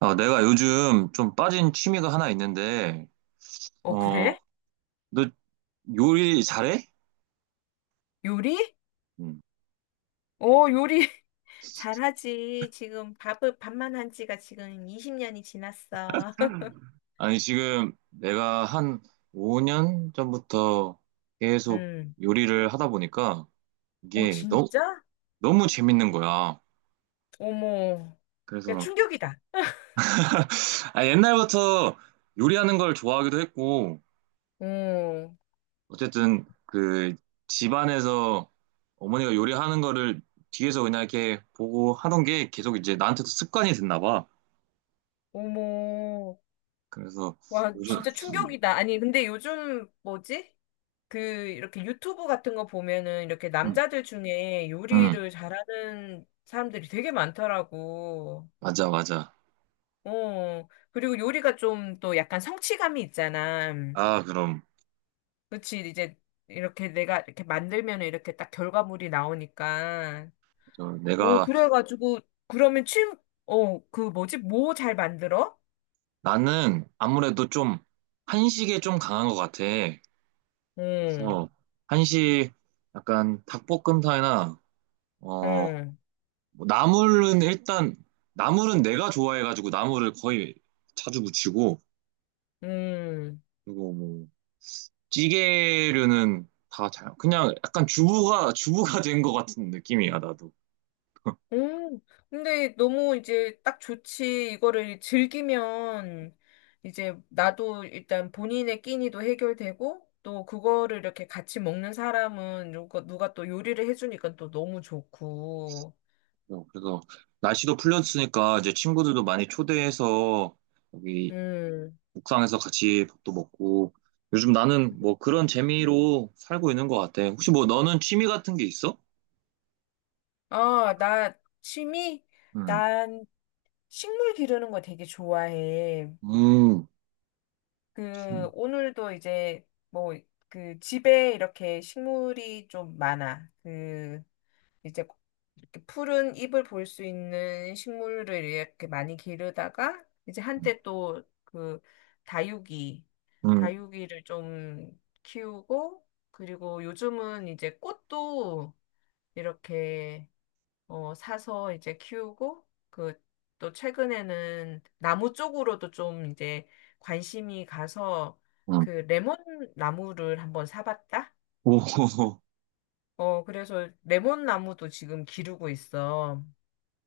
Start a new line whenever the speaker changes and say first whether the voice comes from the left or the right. right: 아, 내가 요즘 좀 빠진 취미가 하나 있는데,
left: 어,
right: 어,
left: 그래?
right: 너 요리 잘해?
left: 요리?
right: 음.
left: 어, 요리 잘하지. 지금 밥을 밥만 한 지가 지금 20년이 지났어.
right: 아니, 지금 내가 한 5년 전부터 계속
left: 음.
right: 요리를 하다 보니까
left: 어,
right: 이게 너무,
left: 진짜?
right: 너무 재밌는 거야.
left: 어머. 야,
right: 그래서,
left: 충격이다.
right: 아, 옛날부터 요리하는 걸 좋아하기도 했고,
left: 어,
right: 어쨌든 그 집안에서 어머니가 요리하는 거를 뒤에서 그냥 이렇게 보고 하던 게 계속 이제 나한테도 습관이 됐나 봐.
left: 어머.
right: 그래서
left: 와,
right: 요즘
left: 진짜 충격이다. 아니, 근데 요즘 뭐지? 그 이렇게 유튜브 같은 거 보면은 이렇게
right: 음,
left: 남자들 중에
right: 음, 음,
left: 요리를 잘하는 사람들이 되게 많더라고.
right: 맞아 맞아.
left: 어. 그리고 요리가 좀 또 약간 성취감이 있잖아.
right: 아 그럼
left: 그치, 이제 이렇게 내가 이렇게 만들면 이렇게 딱 결과물이 나오니까.
right: 저
left: 어,
right: 내가
left: 그래가지고, 그러면 침, 어, 그 뭐지? 뭐 잘 만들어?
right: 나는 아무래도 좀 한식에 좀 강한 것 같아.
left: 응,
right: 그래서 한식 약간 닭볶음탕이나 어뭐
left: 응,
right: 나물은 일단 나물은 내가 좋아해가지고 나물을 거의 자주 무치고
left: 응,
right: 그리고 뭐 찌개류는 다 잘 그냥 약간 주부가 된 것 같은 느낌이야 나도.
left: 응. 근데 너무 이제 딱 좋지. 이거를 즐기면 이제 나도 일단 본인의 끼니도 해결되고, 또 그거를 이렇게 같이 먹는 사람은 누가, 누가 또 요리를 해주니까 또 너무 좋고.
right: 그래서 날씨도 풀렸으니까 이제 친구들도 많이 초대해서 여기
left: 음.
right: 옥상에서 같이 밥도 먹고 요즘 나는 뭐 그런 재미로 살고 있는 것 같아. 혹시 뭐 너는 취미 같은 게 있어?
left: 어, 나 취미?
right: 음,
left: 난 식물 기르는 거 되게 좋아해.
right: 음,
left: 그,
right: 음,
left: 오늘도 이제 뭐, 그 집에 이렇게 식물이 좀 많아. 그, 이제 이렇게 푸른 잎을 볼 수 있는 식물을 이렇게 많이 기르다가 이제 한때 또 그 다육이,
right: 음,
left: 다육이를 좀 키우고 그리고 요즘은 이제 꽃도 이렇게 어, 사서 이제 키우고, 그, 또 최근에는 나무 쪽으로도 좀 이제 관심이 가서
right: 음.
left: 그 레몬 나무를 한번 사봤다?
right: 오,
left: 어, 그래서 레몬 나무도 지금 기르고 있어.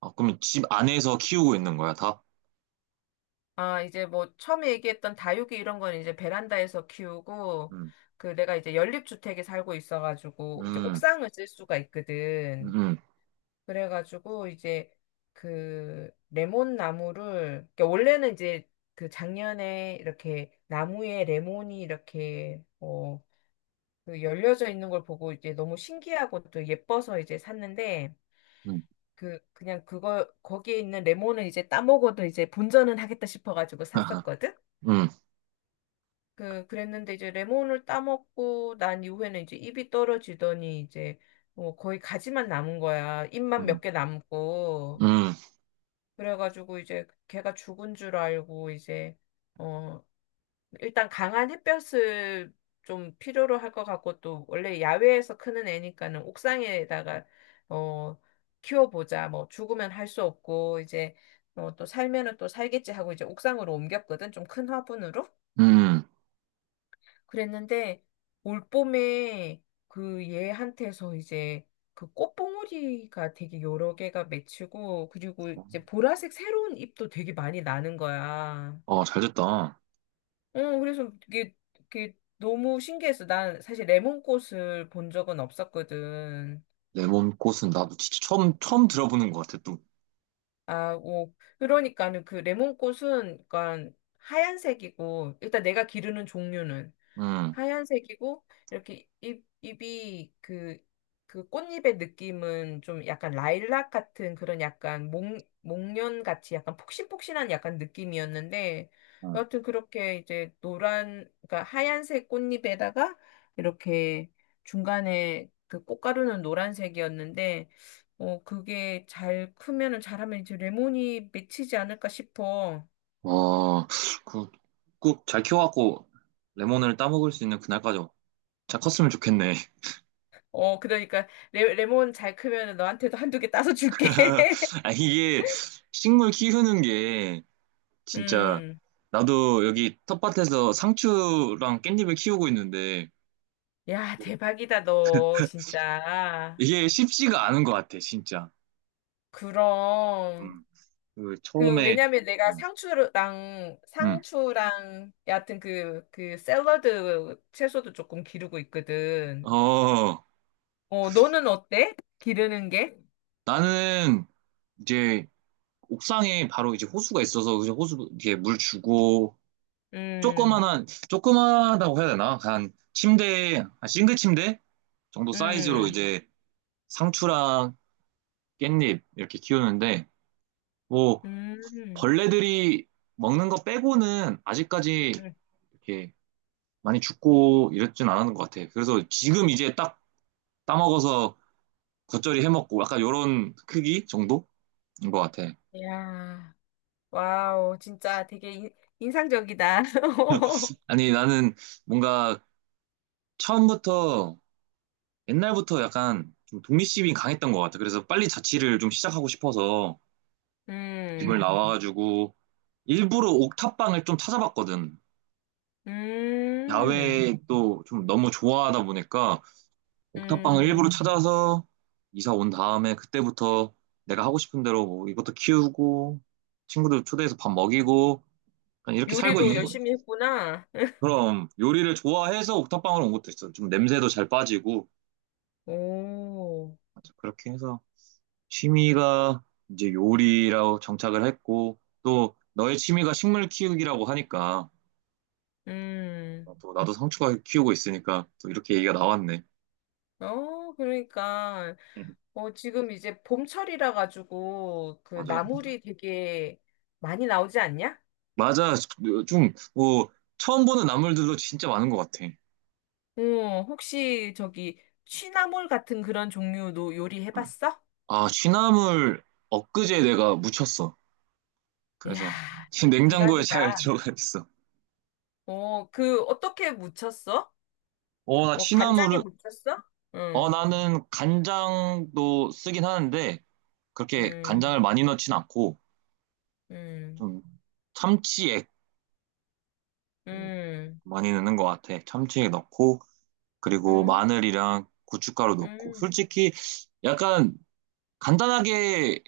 right: 아, 그럼 집 안에서 키우고 있는 거야, 다?
left: 아, 이제 뭐 처음에 얘기했던 다육이 이런 건 이제 베란다에서 키우고,
right: 음,
left: 그 내가 이제 연립주택에 살고 있어가지고 이제
right: 음,
left: 옥상을 쓸 수가 있거든.
right: 음,
left: 그래가지고 이제 그 레몬 나무를 그러니까 원래는 이제 그 작년에 이렇게 나무에 레몬이 이렇게 어 그 열려져 있는 걸 보고 이제 너무 신기하고 또 예뻐서 이제 샀는데
right: 음,
left: 그 그냥 그거 거기에 있는 레몬을 이제 따먹어도 이제 본전은 하겠다 싶어가지고 샀었거든.
right: 음,
left: 그 그랬는데 이제 레몬을 따먹고 난 이후에는 이제 잎이 떨어지더니 이제 뭐 거의 가지만 남은 거야. 잎만 몇
right: 음,
left: 개 남고.
right: 음,
left: 그래가지고 이제 걔가 죽은 줄 알고 이제 어 일단 강한 햇볕을 좀 필요로 할 것 같고 또 원래 야외에서 크는 애니까는 옥상에다가 어 키워보자 뭐 죽으면 할 수 없고 이제 어, 또 살면은 또 살겠지 하고 이제 옥상으로 옮겼거든 좀 큰 화분으로
right: 음.
left: 그랬는데 올봄에 그 얘한테서 이제 그 꽃봉오리가 되게 여러 개가 맺히고 그리고 이제 보라색 새로운 잎도 되게 많이 나는 거야.
right: 어, 잘 됐다.
left: 어 그래서 이게 너무 신기했어. 난 사실 레몬꽃을 본 적은 없었거든.
right: 레몬 꽃은 나도 진짜 처음 들어보는 것 같아, 또.
left: 아, 오. 그러니까는 그 레몬꽃은 그러니까 하얀색이고 일단 내가 기르는 종류는
right: 음.
left: 하얀색이고 이렇게 잎 잎이 그 그 꽃잎의 느낌은 좀 약간 라일락 같은 그런 약간 목 목련 같이 약간 폭신폭신한 약간 느낌이었는데
right: 음.
left: 여하튼 그렇게 이제 노란 그러니까 하얀색 꽃잎에다가 이렇게 중간에 그 꽃가루는 노란색이었는데 어, 그게 잘 크면은 잘하면 이제 레몬이 맺히지 않을까 싶어.
right: 와, 그, 꼭 잘 키워갖고 레몬을 따먹을 수 있는 그날까지 잘 컸으면 좋겠네.
left: 어, 그러니까 레몬 잘 크면은 너한테도 한두 개 따서 줄게.
right: 아, 이게 식물 키우는 게 진짜
left: 음.
right: 나도 여기 텃밭에서 상추랑 깻잎을 키우고 있는데
left: 야, 대박이다, 너, 진짜.
right: 이게 쉽지가 않은 것 같아, 진짜.
left: 그럼,
right: 음, 그
left: 그,
right: 처음에,
left: 왜냐면 내가
right: 음,
left: 상추랑,
right: 음.
left: 상추랑, 여하튼 그, 그, 샐러드 채소도 조금 기르고 있거든.
right: 어,
left: 어, 너는 어때? 기르는 게?
right: 나는 이제 옥상에 바로 이제 호수가 있어서 이제 호수 이렇게 물 주고
left: 음,
right: 조그만한 조그만하다고 해야 되나? 한 침대 한 싱글 침대 정도 사이즈로
left: 음,
right: 이제 상추랑 깻잎 이렇게 키우는데 뭐
left: 음,
right: 벌레들이 먹는 거 빼고는 아직까지
left: 음.
right: 이렇게 많이 죽고 이랬진 않았는 것 같아. 그래서 지금 이제 딱 따먹어서 겉절이 해먹고 약간 요런 크기 정도인 것 같아.
left: 야. 와우, 진짜 되게 인상적이다.
right: 아니 나는 뭔가 처음부터 옛날부터 약간 좀 독립심이 강했던 것 같아. 그래서 빨리 자취를 좀 시작하고 싶어서 이번에
left: 음,
right: 나와가지고 일부러 옥탑방을 좀 찾아봤거든.
left: 음,
right: 야외 또좀 너무 좋아하다 보니까 옥탑방을 일부러
left: 음.
right: 찾아서 이사 온 다음에 그때부터 내가 하고 싶은 대로 뭐 이것도 키우고 친구들 초대해서 밥 먹이고 그냥 이렇게 살고
left: 요리도
right: 있는 거지.
left: 열심히 했구나.
right: 그럼 요리를 좋아해서 옥탑방으로 온 것도 있어. 좀 냄새도 잘 빠지고
left: 오,
right: 맞아, 그렇게 해서 취미가 이제 요리라고 정착을 했고 또 너의 취미가 식물 키우기라고 하니까
left: 음.
right: 어, 또 나도 상추가 키우고 있으니까 또 이렇게 얘기가 나왔네.
left: 어, 그러니까.
right: 음,
left: 어, 지금 이제 봄철이라 가지고 그
right: 맞아.
left: 나물이 되게 많이 나오지 않냐?
right: 맞아. 좀, 뭐, 처음 보는 나물들도 진짜 많은 것 같아.
left: 어, 혹시 저기 취나물 같은 그런 종류도
right: 응.
left: 요리해봤어?
right: 아, 취나물 엊그제 내가 묻혔어.
left: 이야,
right: 그래서 지금 냉장고에 잘
left: 대박이다.
right: 들어가 있어.
left: 어, 그 어떻게 무쳤어?
right: 어, 나
left: 뭐 간장에
right: 취나물을,
left: 묻혔어?
right: 어,
left: 응,
right: 나는 간장도 쓰긴 하는데, 그렇게
left: 응.
right: 간장을 많이 넣진 않고,
left: 응.
right: 좀 참치액 음,
left: 응.
right: 많이 넣는 것 같아. 참치액 넣고, 그리고
left: 응.
right: 마늘이랑 고춧가루 넣고.
left: 응.
right: 솔직히 약간 간단하게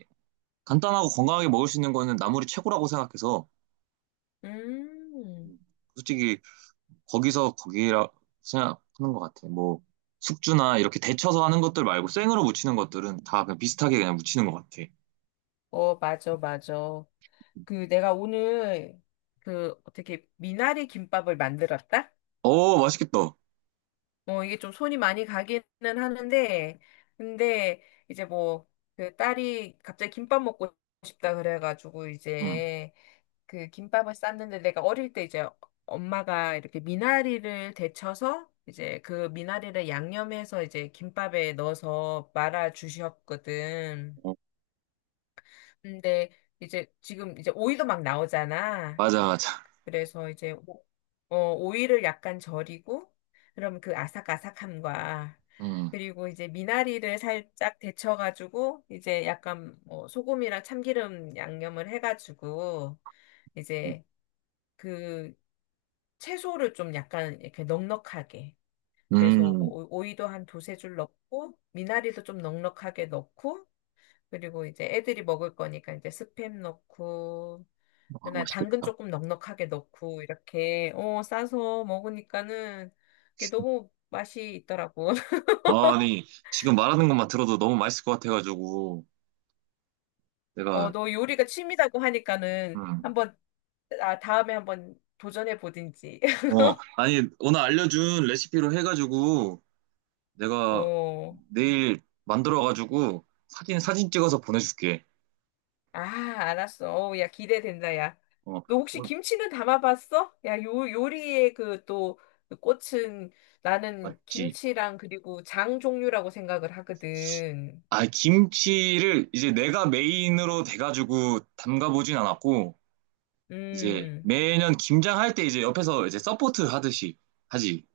right: 간단하고 건강하게 먹을 수 있는 거는 나물이 최고라고 생각해서
left: 응.
right: 솔직히 거기서 거기라 생각하는 것 같아. 뭐 숙주나 이렇게 데쳐서 하는 것들 말고 생으로 무치는 것들은 다 그냥 비슷하게 그냥 무치는 것 같아.
left: 어, 맞아, 맞아. 그 내가 오늘 그 어떻게 미나리 김밥을 만들었다?
right: 어 맛있겠다.
left: 어, 이게 좀 손이 많이 가기는 하는데, 근데 이제 뭐 그 딸이 갑자기 김밥 먹고 싶다 그래가지고
right: 응.
left: 이제 그 김밥을 쌌는데 내가 어릴 때 이제 엄마가 이렇게 미나리를 데쳐서 이제 그 미나리를 양념해서 이제 김밥에 넣어서 말아 주셨거든.
right: 어,
left: 근데 이제 지금 이제 오이도 막 나오잖아.
right: 맞아 맞아.
left: 그래서 이제 어, 오이를 약간 절이고 그럼 그 아삭아삭함과
right: 응.
left: 그리고 이제 미나리를 살짝 데쳐가지고 이제 약간 뭐 소금이랑 참기름 양념을 해가지고 이제 그 채소를 좀 약간 이렇게 넉넉하게. 그래서
right: 음.
left: 오이도 한 두세 줄 넣고, 미나리도 좀 넉넉하게 넣고, 그리고 이제 애들이 먹을 거니까 이제 스팸 넣고,
right: 아
left: 그다음 당근
right: 맛있겠다.
left: 조금 넉넉하게 넣고, 이렇게, 어, 싸서 먹으니까는 그게 너무 맛이 있더라고.
right: 아니 지금 말하는 것만 들어도 너무 맛있을 것 같아가지고
left: 어,
right: 내가
left: 너 요리가 취미라고 하니까는
right: 음.
left: 한번, 아, 다음에 한번 도전해 보든지.
right: 어 아니 오늘 알려준 레시피로 해가지고 내가
left: 어.
right: 내일 만들어가지고 사진 찍어서 보내줄게.
left: 아, 알았어. 어우, 야, 기대된다, 야.
right: 어,
left: 너 혹시
right: 어,
left: 김치는 담아봤어? 야, 요리의 그 또, 그 꽃은 나는
right: 맞지.
left: 김치랑 그리고 장 종류라고 생각을 하거든.
right: 아, 김치를 이제 내가 메인으로 돼가지고 담가보진 않았고, 이제
left: 음.
right: 매년 김장할 때 이제 옆에서 이제 서포트 하듯이 하지.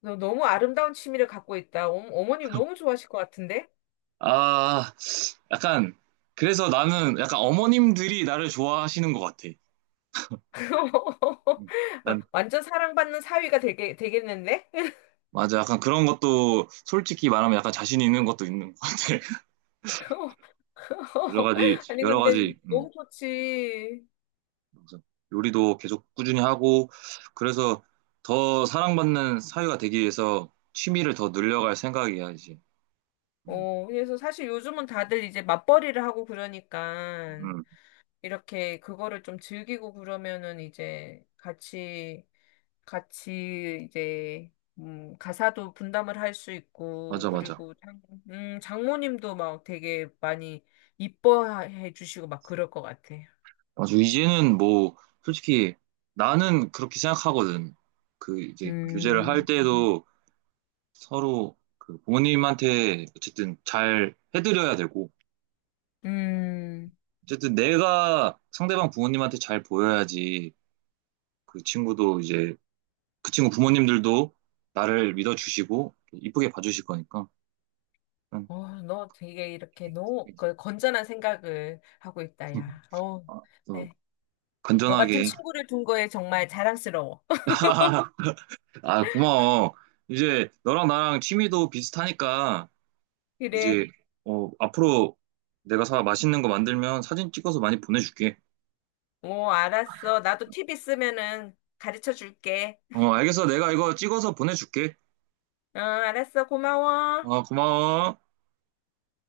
left: 너 너무 아름다운 취미를 갖고 있다. 어, 어머님 너무 좋아하실 것 같은데?
right: 아, 약간, 그래서 나는 약간 어머님들이 나를 좋아하시는 것 같아. 난,
left: 완전 사랑받는 사위가 되겠는데?
right: 맞아. 약간 그런 것도 솔직히 말하면 약간 자신 있는 것도 있는 것 같아. 여러 가지,
left: 아니,
right: 여러
left: 근데
right: 가지. 음.
left: 너무 좋지.
right: 그래서 요리도 계속 꾸준히 하고 그래서 더 사랑받는 사회가 되기 위해서 취미를 더 늘려갈 생각이야 이제. 음,
left: 어, 그래서 사실 요즘은 다들 이제 맞벌이를 하고 그러니까.
right: 음,
left: 이렇게 그거를 좀 즐기고 그러면은 이제 같이 이제 가사도 분담을 할 수 있고
right: 맞아 맞아.
left: 그리고 장, 장모님도 막 되게 많이 이뻐해 주시고 막 그럴 것 같아.
right: 맞아 이제는 뭐 솔직히 나는 그렇게 생각하거든. 그 이제 교제를 할
left: 음.
right: 때도 서로 그 부모님한테 어쨌든 잘 해드려야 되고
left: 음.
right: 어쨌든 내가 상대방 부모님한테 잘 보여야지 그 친구도 이제 그 친구 부모님들도 나를 믿어주시고 이쁘게 봐주실 거니까. 응.
left: 어, 너 되게 이렇게 너무 그 건전한 생각을 하고 있다, 야. 어,
right: 아, 또
left: 네. 너 같은
right: 건전하게.
left: 친구를 둔 거에 정말 자랑스러워.
right: 아, 고마워. 이제 너랑 나랑 취미도 비슷하니까
left: 그래.
right: 이제 어, 앞으로 내가 사 맛있는 거 만들면 사진 찍어서 많이 보내줄게.
left: 어, 알았어. 나도 팁 있으면은 가르쳐 줄게.
right: 어, 알겠어. 내가 이거 찍어서 보내줄게.
left: 아 알았어. 고마워.
right: 어, 고마워.